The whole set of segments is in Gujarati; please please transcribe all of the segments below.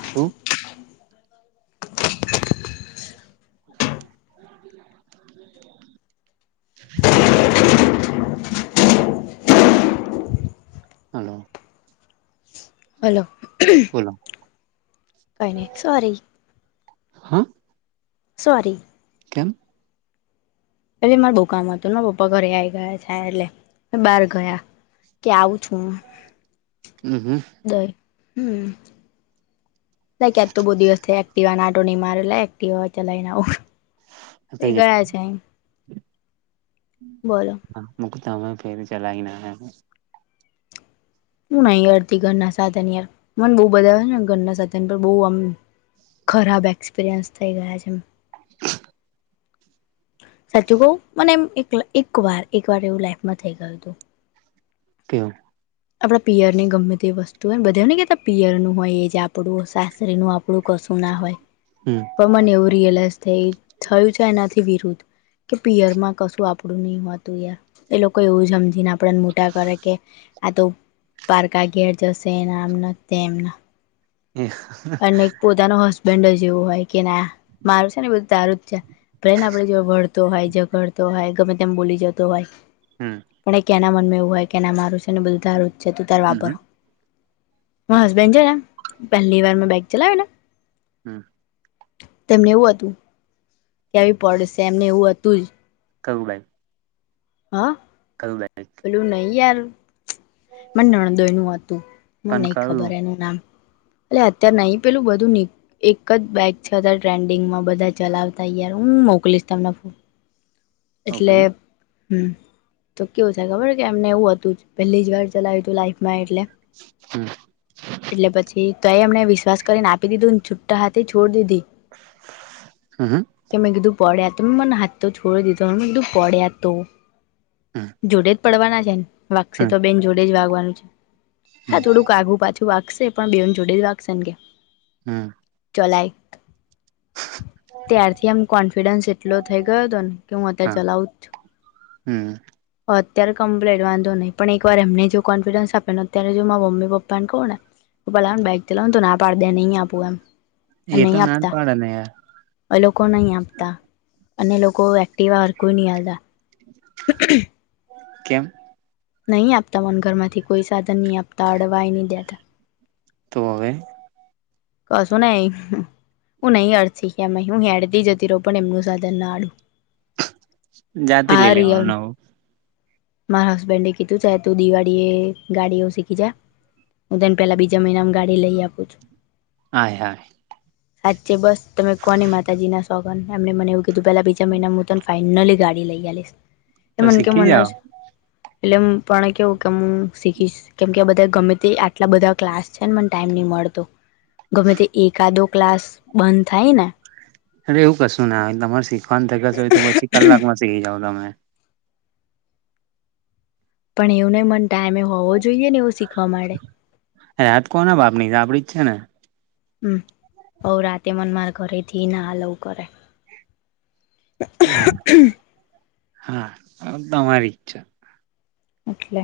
શું? હલો. હલો બોલો કોન સોરી હા સોરી કેમ પેલી માર દુકનમાં હતું પપ્પા ઘરે આવી ગયા છે એટલે બાર ગયા કે આવું છું હું હમ હમ દઈ હમ ના ક્યાં તો બહુ દિવસ થાય એક્ટિવ નાટો નહીં મારેલા એક્ટિવ હો ચલાયને આવું એ ગયા છે બોલો [inaudible] મુક તમે ફેર ચલાવીના હ શું ના યારથી ઘરના સાધન યાર મને બહુ બધા આવે ને ઘરના સાધન બહુ આમ ખરાબ એક્સપિરિયન્સ થઈ ગયા છે એમ સાચું કહું મને એમ એક એક વાર એક વાર એવું લાઈફમાં થઈ ગયું હતું. કેમ આપણા પિયર ની ગમે તે વસ્તુ હોય બધાને કતા પિયરું હો એ જ આપડું સાસરી નું આપું એવું કશું ના હોય હમ પણ મને એવું રિયલાઈઝ થયું થાય છે એનાથી વિરુદ્ધ કે પિયર માં કશું આપણું નહી હોતું યાર એ લોકો એવું સમજીને આપણને મોટા કરે કે આ તો પારકા ઘેર જશે એન આમને તેમ [inaudible] અને પોતાનો હસબન્ડ જ એવું હોય કે ના મારું છે ને બધું તારું જ છે. ભલે આપડે જો વળતો હોય ઝઘડતો હોય ગમે તેમ બોલી જતો હોય હમ પણ એ કેનાં મનમાં એવું હોય કેના મારું છે ને બધું તારું જ છે તું તાર વાપર હમ હસબેન્ડ છે ને પહેલી વાર મેં બાઈક ચલાવી ને હમ તેમને એવું હતું આવી પડશે એમને એવું હતું જ. કવું લ હા ખલ્ બે લું નહી યાર. મને નણદોયનું હતું મને પણ નહી ખબર કયું એનું નામ. એલે અત્યાર નહીં પેલું બધું ન એક જ બાક છતા ટ્રેન્ડિંગમાં બધા ચલાવતા યાર હું મોકલીશ તમને ફોન એટલે ઓકે હમ તો કેવું થાય ખબર કે એમને એવું હતું પહેલી જ વાર ચલાવ્યું તું લાઈફમાં એટલે હમ. એટલે પછી તો એ એમને વિશ્વાસ કરીને આપી દીધુંને છુટ્ટા હાથે છોડ દીધી. હમ હ કે મેં કીધું પડ્યા તો મેં મને હાથ તો છોડી દીધો મે કીધું પડ્યા તો હમ જોડે જ પડવાના છે ને વાકસે હમ તો બેન જોડે જ વાગવાનું છે. હા થોડુંક આગું પાછું વાગશે પણ બેન જોડે જ વાગશે ને કે. હમ. ચલાયક ત્યારથી આમ કોન્ફિડન્સ એટલો થઈ ગયો હતો ને હા ચલાઉ હમ હ અત્યારે કમ્પ્લેટ વાંધો નહીં પણ એક વાર એમને જો કોન્ફિડન્સ આપે ને અત્યારે જો મા મમ્મી પપ્પા ને કોણ ભલા બા બેક ચલા ત ના પાડ દે નહી આપું એમ એ તો નહી ના જ પાડે ને યાર આપતા લોકો નહી આપતા અને લોકો વાર કોઈ ન હા કેમ નહી આપતા મન ઘર માંથી કોઈ સાધન નહી આપતા અડવાઈ નહી દેતા તોવે કસું નઈ. હું નહી અડથ હું હેડથી જતી રહ પણ એમનું સાધન ના આડું જાતી લઈ લેવાનું નવું. માર હસબન્ડ એ કીધું ચા તું દિવાળી એ ગાડી એું શીખી જા. હું તેને પહેલા બીજાનામાં ગાડી લઈ આપું છું. હાય હાય. સાચે બસ તમે કોની માતાજી ના સોગન એમને મને એવું કીધું પેલા બીજા મહિના હું ત ફઇનલી ગાડી લઈલીશ એ તો મને કે શીખી મનેજ જાઓ એટલે પણ કેવું કે હું શીખીશ કેમ કે બધા ગમે તે આટલા બધા ક્લાસ છે ને મને ટાઈમ નહીં મળતો. ગુમે તે એક આધો ક્લાસ બંધ થાય ને અરે એવું કશું ને તમારે શીખવા થગસ હોય તો પછી કલાકમાં સીખી જાવ તમે. પણ એવું નને મન ટાાઈમે હોવો જોઈએ ને એવું શીખવા માટે. એયાત કોને બાપની આપડી જ છે ને. હમ રાતે મન માર ઘરેથી ના આલવું કરે. હ હા તમારી ઈચ્છા. એટલે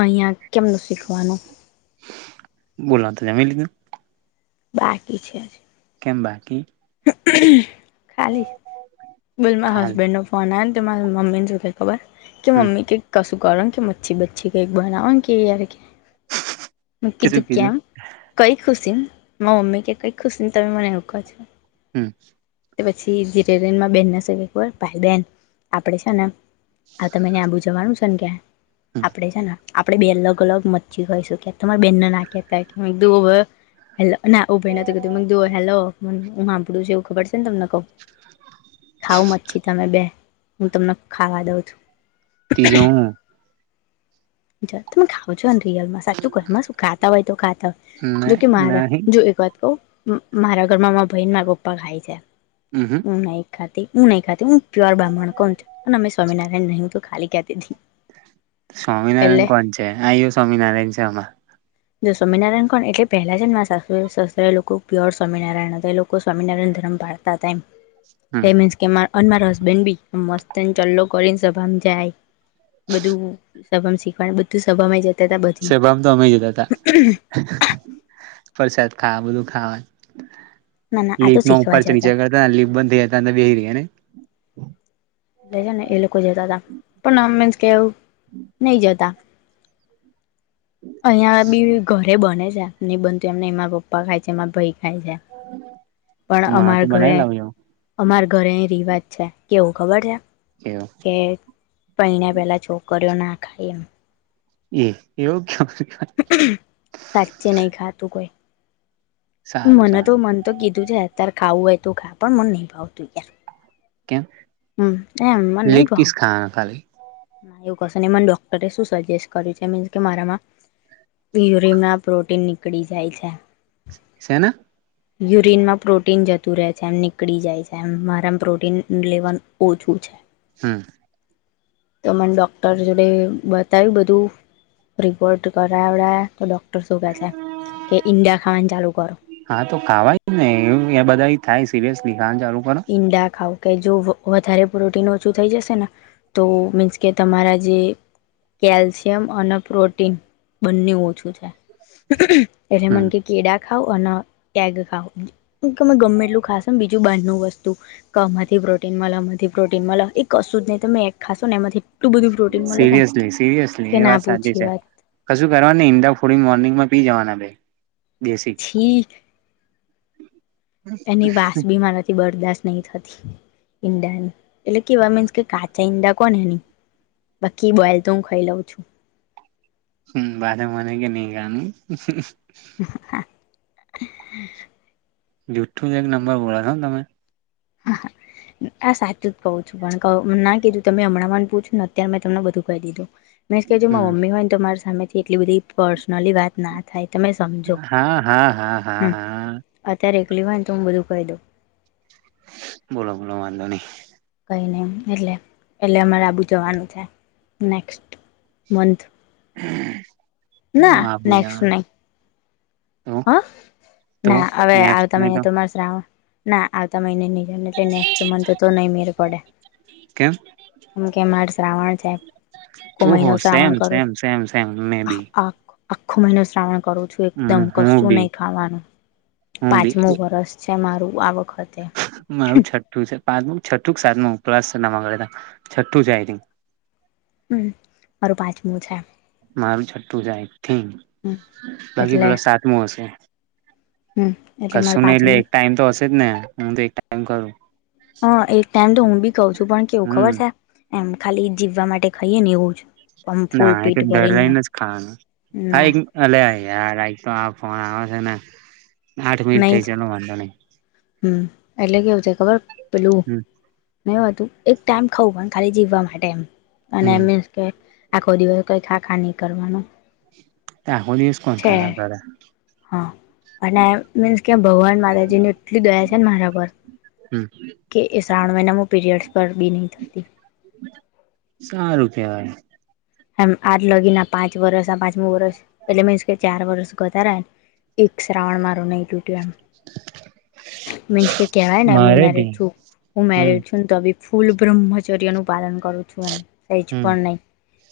અહિયાં કેમનું શીખવાનું. બોલા તો જમી લીધું. બાકી છે. કેમ બાકી. ખાલી બોલમાં ખાલી હસબેન્ડ નો ફ મારા મમ્મીને સુધ ખબર કે હમ મમ્મી કે ક કરો કે મચ્છી બચ્છી કઈક બનાવ કે યાર કે મ તે શું કીધું કેમ. કઈ ખુશી, ને મા મમ્મી કે કઈક ખુશ ને તમે મને એવું ક છો. હમ. પછી જન બેન ના શ ભાઈ બેન આપડે છે ને આ તમે આઘું આ બુ જવાનું છે ને ક્યાં હમ આપડે છે ને આપણે બે અલગ અલગ મચ્છી ખઈશું ક્યાં તમારે બેનને નાખહેતા કે એક દ હે ના ઉભય ના તો કધું મ જો હેલો હું સાંભળું છ એવું ખબર છે ને તમને. ખાવ મછી તમે બે, હું તમને ખાવા દઉં છું. તી જવુ. તમે ખાવ છો ને રિયલમાં સાચું ઘરમાં શું ખાતા હોય તો ખાતા હોય. જોકે મારા નહી જો એક વાત કઉ મારા ઘરમાં મા બહેન મારા પપ્પા ખાય છે. હમ હમ. ખા હું નહી ખાતી હું પ્યોર બ્રહ્મણ કોણ અને અમે સ્વામિનારાયણ ન તો ખાલી કેતીતી. સ્વામિનારાયણ કોણ છે આયો સ્વામિનારાયણ છે આમાં. જો સ્વામિનારાયણ કોણ એટલે પહેલા જુ શસ્ત્ર એ લોકો પ્યોર સ્વામિનારાયણ હતા એ લોકો સ્વામિનારાયણ ધર્મ પાળ હતા. ટતા એમ, હમ પેમેન્ટસ કે અને મારા હસબેન્ડ બી મસ્તને ચલો કરીને સભામાં જાય. બધું સભમ શીખવાનું બધું સભમ જ સેબમ તો અમે જતા હતા. પ્રસાદ ખા બધું ખાવા. ના ના આ તો લી પ શીખવા જતા પરચની હતા છેે લ બંધેતા બેરી એને [unintelligible] છે ને એ લોકો જતા હતા, પણ મીન્સ કે એવું નહી જતા. અહિયાં બી ઘરે બને છે નહી બનતું એમને એમાં પપ્પા ખાય છે એમાં ભાઈ. થાય છે, તો પણ મારા અમાર તું બનાવી ઘરે લાવ એવો અમાર ઘરે એ રિવાજ છે કેવું ખબર છે? કેવું? કે પિને પહેલાં છોકરીઓ ના ખાય એમ. એ યોગ્ય સાચે નહી ખાતું કોઈ. સારું મને તો સારું મન તો કીધું છે અત્યારે ખાવું હોય તું ખા પણ મને નહી ભાવતું યાર. કેમ? હમ એમ મને લેગ નહી પીસ ભાવતું ખાના ખાલી? એવું કશે ને મને ડોક્ટરે શું સજેસ્ટ કર્યું છે મીન્સ કે મારામાં યુરિનમાં પ્રોટીન નીકળી જાય છે. સેના? [inaudible] યુરિનમાં પ્રોટીન જતું રહે છે એમ નીકળી જાય છે એમ મારેમ પ્રોટીન લેવાનું ઓછું છે. હા. તો મને ડોક્ટર જોડે બતાવ્યું બધું રિપોર્ટ કરાવડ્યા તો ડોક શ કે કે ઈન્ડિયા ખાવાને ચાલુ કરો. હા તો ખાવાય ને એ બધા થાય સિરયસલી ખાવાનું ચાલૂ કરો. ઈંડા ખાવ કે જો વધારે પ્રોટીન ઓછું થઈ જશે ને. તો મીન્સ કે તમારા જે કેલ્શિયમ અને પ્રોટીન બંને ઓછું છે, એટલે હમ મને ક કેડા ખાવ અને એગ ખાવ, તમે ગમે એટલું ખા બીજું બાર વસ્તુ. આમાંથી પ્રોટીન આમાંથી પ્રોટીન એ કશું જ નહી તમે ખાશો ને એમાંથી એટલું બધું પ્રોટીન મળે છે ને સિરિયસલી સિરિયસલી કે એ ના વાત સાચી પૂછી છે. વાત કશું કરવા ન નય ઈંડા ફોડી મોર્નિંગમાં પી જવાના ભાઈ. છી. એની વાસ બી મારાથી બરદાશત નહી, થતી ઈંડાની એટલે કેવા મીન્સ કે કાચા. ચંદા કોનેની બાકી બોઈલ તો હું ખાઈ લઉં છું. હમ બારે મને કે નહી ગનું. હા. જુઠુ એક નંબર બોલા છો હો તમે. હા હા. હા સાચું જ કહું છું પણ ના કીધું તમે હમણાં ને પૂછું ને અત્યારે મેં તમને બધું કહી દીધું. મે એજ કેતી કે જો મા હમ મમ્મી હોય ને તો મારી સામેથી એટલી બધી પર્સનલી વાત ના થાય તમે સમજો હા હા હા હા હમ્મ હા અત્યારે એકલી હોય ને તો હું બધું કહી દઉં. બોલો બોલો વાંધો નઈ. કંઈ નહીં એટલે એટલે અમારે આબુ જવાનું છે નેક્સ્ટ મંથ. ના આબુ જાવાનુ. હા તો ના હવે નેક્સ્ટ આવતા નહી મહિને તો માર શ્રાવણ ના આવતા મહિને ની જવાય. એટલે નેક્સ્ટ મંથ તો નઈ મેડ પડે. કેમ કેમ કે મારે શ્રાવણ છે. આખો મહિનો શ્રાવણ કરું. તેમ મે બી. આખો મહિનો શ્રાવણ કરું છું એકદમ હું કશું બી નહી ખાવાનું હું બી પાંચમું. વર્ષ છે મારું આ વખત. મારું છઠ્ઠું છે. પાંચમું, છઠ્ઠું, સાતમુ ઉપવાસ કરે છઠ્ઠું છે આઇથીંગ. હમ્મ મારું પાંચમું છે. મારું છઠ્ઠું જાય આઇથિંક હમ તારા થી એટલે પેલો સાતમું હશે. હમ મારે કશું ને એટલે પાંચમું એક ટાઈમ તો હશે જ ને હું તો એક ટાઈમ કરું. હ એક ટાઈમ તો હું બી ખઉં છું પણ કેવું ખબર હમ છે એમ ખાલી જીવવા માટે ખઈએે ને એવુંજ. ના એ તો ધરાયને જ ખાવાનું હા ના એક અલે યાર આઈ તો આ ફોન આવે છે ને આઠ મિનિટ નહી થઇ જ. ચાલો વાંધો નહી. હમ એટલે કેવું છે ખબર પેલુ હમ મેં એવુ હતું એક ટાઈમ ખાઉં પણ ખાલી જીવવા માટે અને હમ મીન્સ આખો દિવસ કઈ ખાખા નહી કરવાનુ. આખો દિવસ કોણ ખા ખા કરે. હા અને મીન્સ કે ભગવાન માતાજી ને એટલી દયા છે ને મારા પર. હમ્મ. કે એ શ્રાવણ મહિનામાં પીરિયડ્સ પર બી નહીં થતી. સારું કહેવાય. એમ આજ લગીને પાંચ વરસ પાંચમું વરસ એટલે મીન્સ કે ચાર વર્ષ કરતા રહ્યા. એક શ્રાવણ મારો નહી ટૂટયો. તૂટ્યું એમ. મીન્સ કે કેવાયને હું મારે મેરિડ ભી છું હું હમ મેરિડ છું. તો બી ફૂલ બ્રહ્મચર્ય નું પાલન કરું છું એમ કંઈ જ પણ હમ નહીં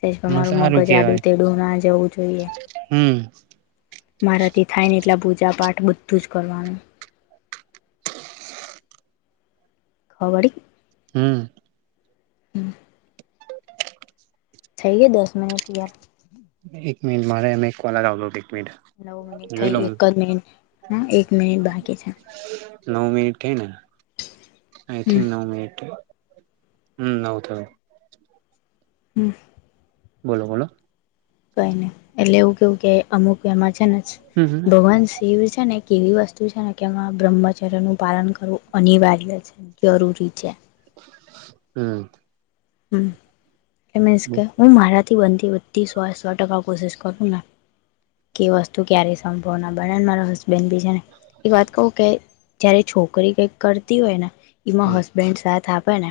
તેજ તો મારું સારું મગજ કેવાય આડું તેડું ના જવું જોઈએ. હમ મારાથી થાય ને એટલા પૂજા પાઠ બધું જ કરવાનું. [inaudible] હો વળી. હમ્મ. હમ્મ. થઈ ગઈ દસ મિનીટ યાર. એક મિનિટ મારે એમે એક કોલ આવેલો એક મિનટ. નવ મિનિટ થઈ એક જ મિનિટ હા એક મિનિટ બાકી છે નવ મિનિટ થઈ ને? હમ આઈથીંક નવ મિનિટ થયું નવ થયું. હમ્મ. બોલો બોલો. કઈ નહી એટલે એવું કેવું કે અમુક એમાં છે જ હમ હમ ભગવાન જ. તએવી છે ને એક એવી વસ્તુ છે ને કે એમાં બ્રહ્મચર્યનું પાલન કરવું અનિવાર્ય છે. જરૂરી છે. હમ હમ એમ હમ કે હું મારા થી બનતી બધી સો સો ટકા કોશિશ કરું ને કે વસ્તુ ક્યારે સંભર્ણ બને મારો હસબન્ બેનબીજાને એક વાત કહું કે જય્યારે છોકરી કંઈક કરતી હોય ને એમાં હશ. બ્રેન્ડ સાથ આપે ને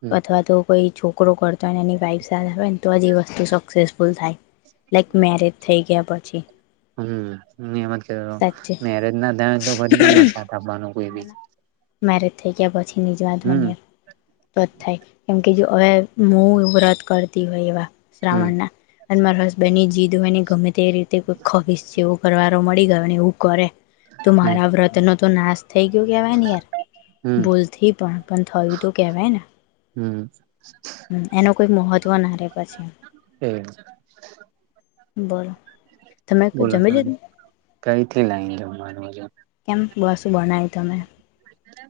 હમ અથવા તો. કોઈ છોકરો કરતો હોયને એની વાઈફ સાથે આવે ને તો જ એ વસ્તુ સક્સેસફુલ થાય લાઈક મેરેજ થઈ ગયા પછી. હમ એમ જ કધ સાચે મેરેજ ના થાય તો ફરી ગમ સાથ આપવાનો કોઈ બી મારેજ થઈ ગયા પછી નિ જ હમ વાંધવાની તો જ થાય કેમ કે જો હવે. હું વ્રત કરતી હોય એવા હમ શ્રાવણ ના અને મારા હસબન્ડ ની જીદ હોય ને ગમે તે રીતે કો ખવીશ જેવો કરવારો મળી ગયોને એવું કરે. તું હમ મારા વ્રત નો તો નાશ થઈ ગયો કેવાય ને યાર. હમ ભૂલથી પણ પણ થયુ તો કહેવાય ને હમ હમ એનું કોઈ મહત્વ ના રે પછી. એ બોલો તમે બોલો ત જમી લીધું કઈ થી લાઈન જ મારું હજુ કેમ બસું બનાવી તમે.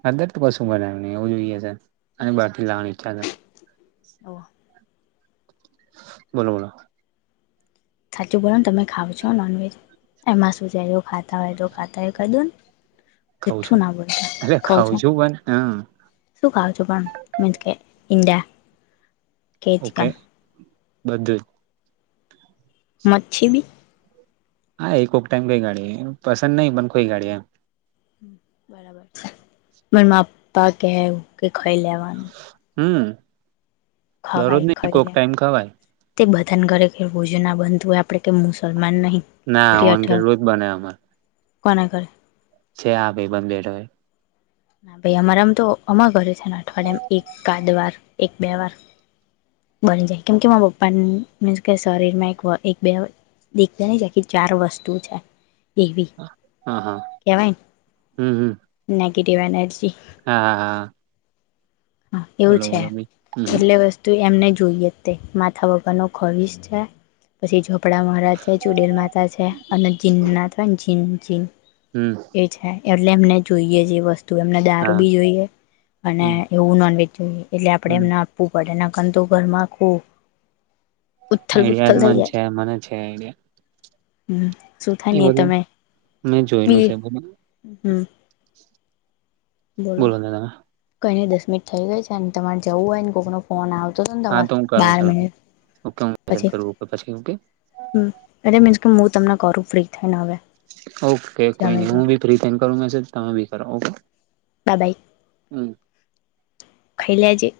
હા દર કશું બનાવીને એવું જોઈએ છે અને બ થી લાવવાની ચાલે. ઓ બોલો બોલો સાચું બોલો ને તમે ખાવ છો નોનવેજ એમાં શુંચાયો. ખાતા હોય તો ખાતા હોય કહી દો ને ખઉં જુઠું છું ના બોલતા અરે કઉ ખાઉં છું. પણ હા શું ખાવોશો પણ મેતાતે ઇદા ઓકે બધું જ મછી બી હા એકક ટાઈઇમ કઈ ગાડી પસંદ નહીં પણ કોઈ ગાડી એમ બરાબર છે મને માપા કેવું કે ખાઈ લેવાનું.. હમ દરરોજ ખવાય નઈ ખાઈ કોક લેવા ટાઈમ ખવાય તે બધન કરે કે રોજ ના બનતું હોય આપણે કે મુસલમાન નહી. ના ઓન કેટલું જ બને અમારે કોણા ધરે છે હ ભાઈ બંધ બેઠોય ના ભાઈ અમારામ તો અમા ઘરે છે ને અઠવાડિયામાં એક આાદ વાર એક બે વાર બની જાય કેમ કે મા પપ્પા મસ કે શરીરમાં એક બે દેખવા નહી છે ચાર વસ્તુ છે એવી હા હા હમ હમ ગિરી બેનર્જી હા હા હા એવું બોલો છે બોલો ભાઈ હમ એટલે વસ્તુ એમને જોઈએ તે માથા વગરનો ખરીશ છે. પછી ઝોપડા મહારાજ છે ચુડેલ માતા છે અને જીન નાથવાય જીન જીન હમ એ છે એટલે એમને જોઈએ જે એ વસ્તુ એમને દારૂ હા બી જોઈએ અને. હમ એવું નોનવેજ એટલે આપણે હમ એમને આપવું પડે ના કાર તો ઘરમાં આખું. આઈડિયા મન છે મને છે આઈડિયા હ શું થાય એ ને બધું તમે મેં બ જોયેલું છે બધું હમ બોલો ને તમે કઈને દસ મિનિટ થઇ ગઈ છે અને તમારે જવું હોય ને કોકનું ફોન આવતો હતો ને હા તમારે તો હું કરું બ્યાર ચાલ મિનિટ ઓકે હું મેસેજ પછી કરું ઓકે પછી ઓકે એલે મીન્સ કે હું તમને ઘું ફ્રી થઈને હવે. ઓકે કોઈ જમી નહી હું બી ફ્રી થ કરું મેસેજ તમે બી કરો ઓકે. બાબાઈ હમ ખાઈલેજે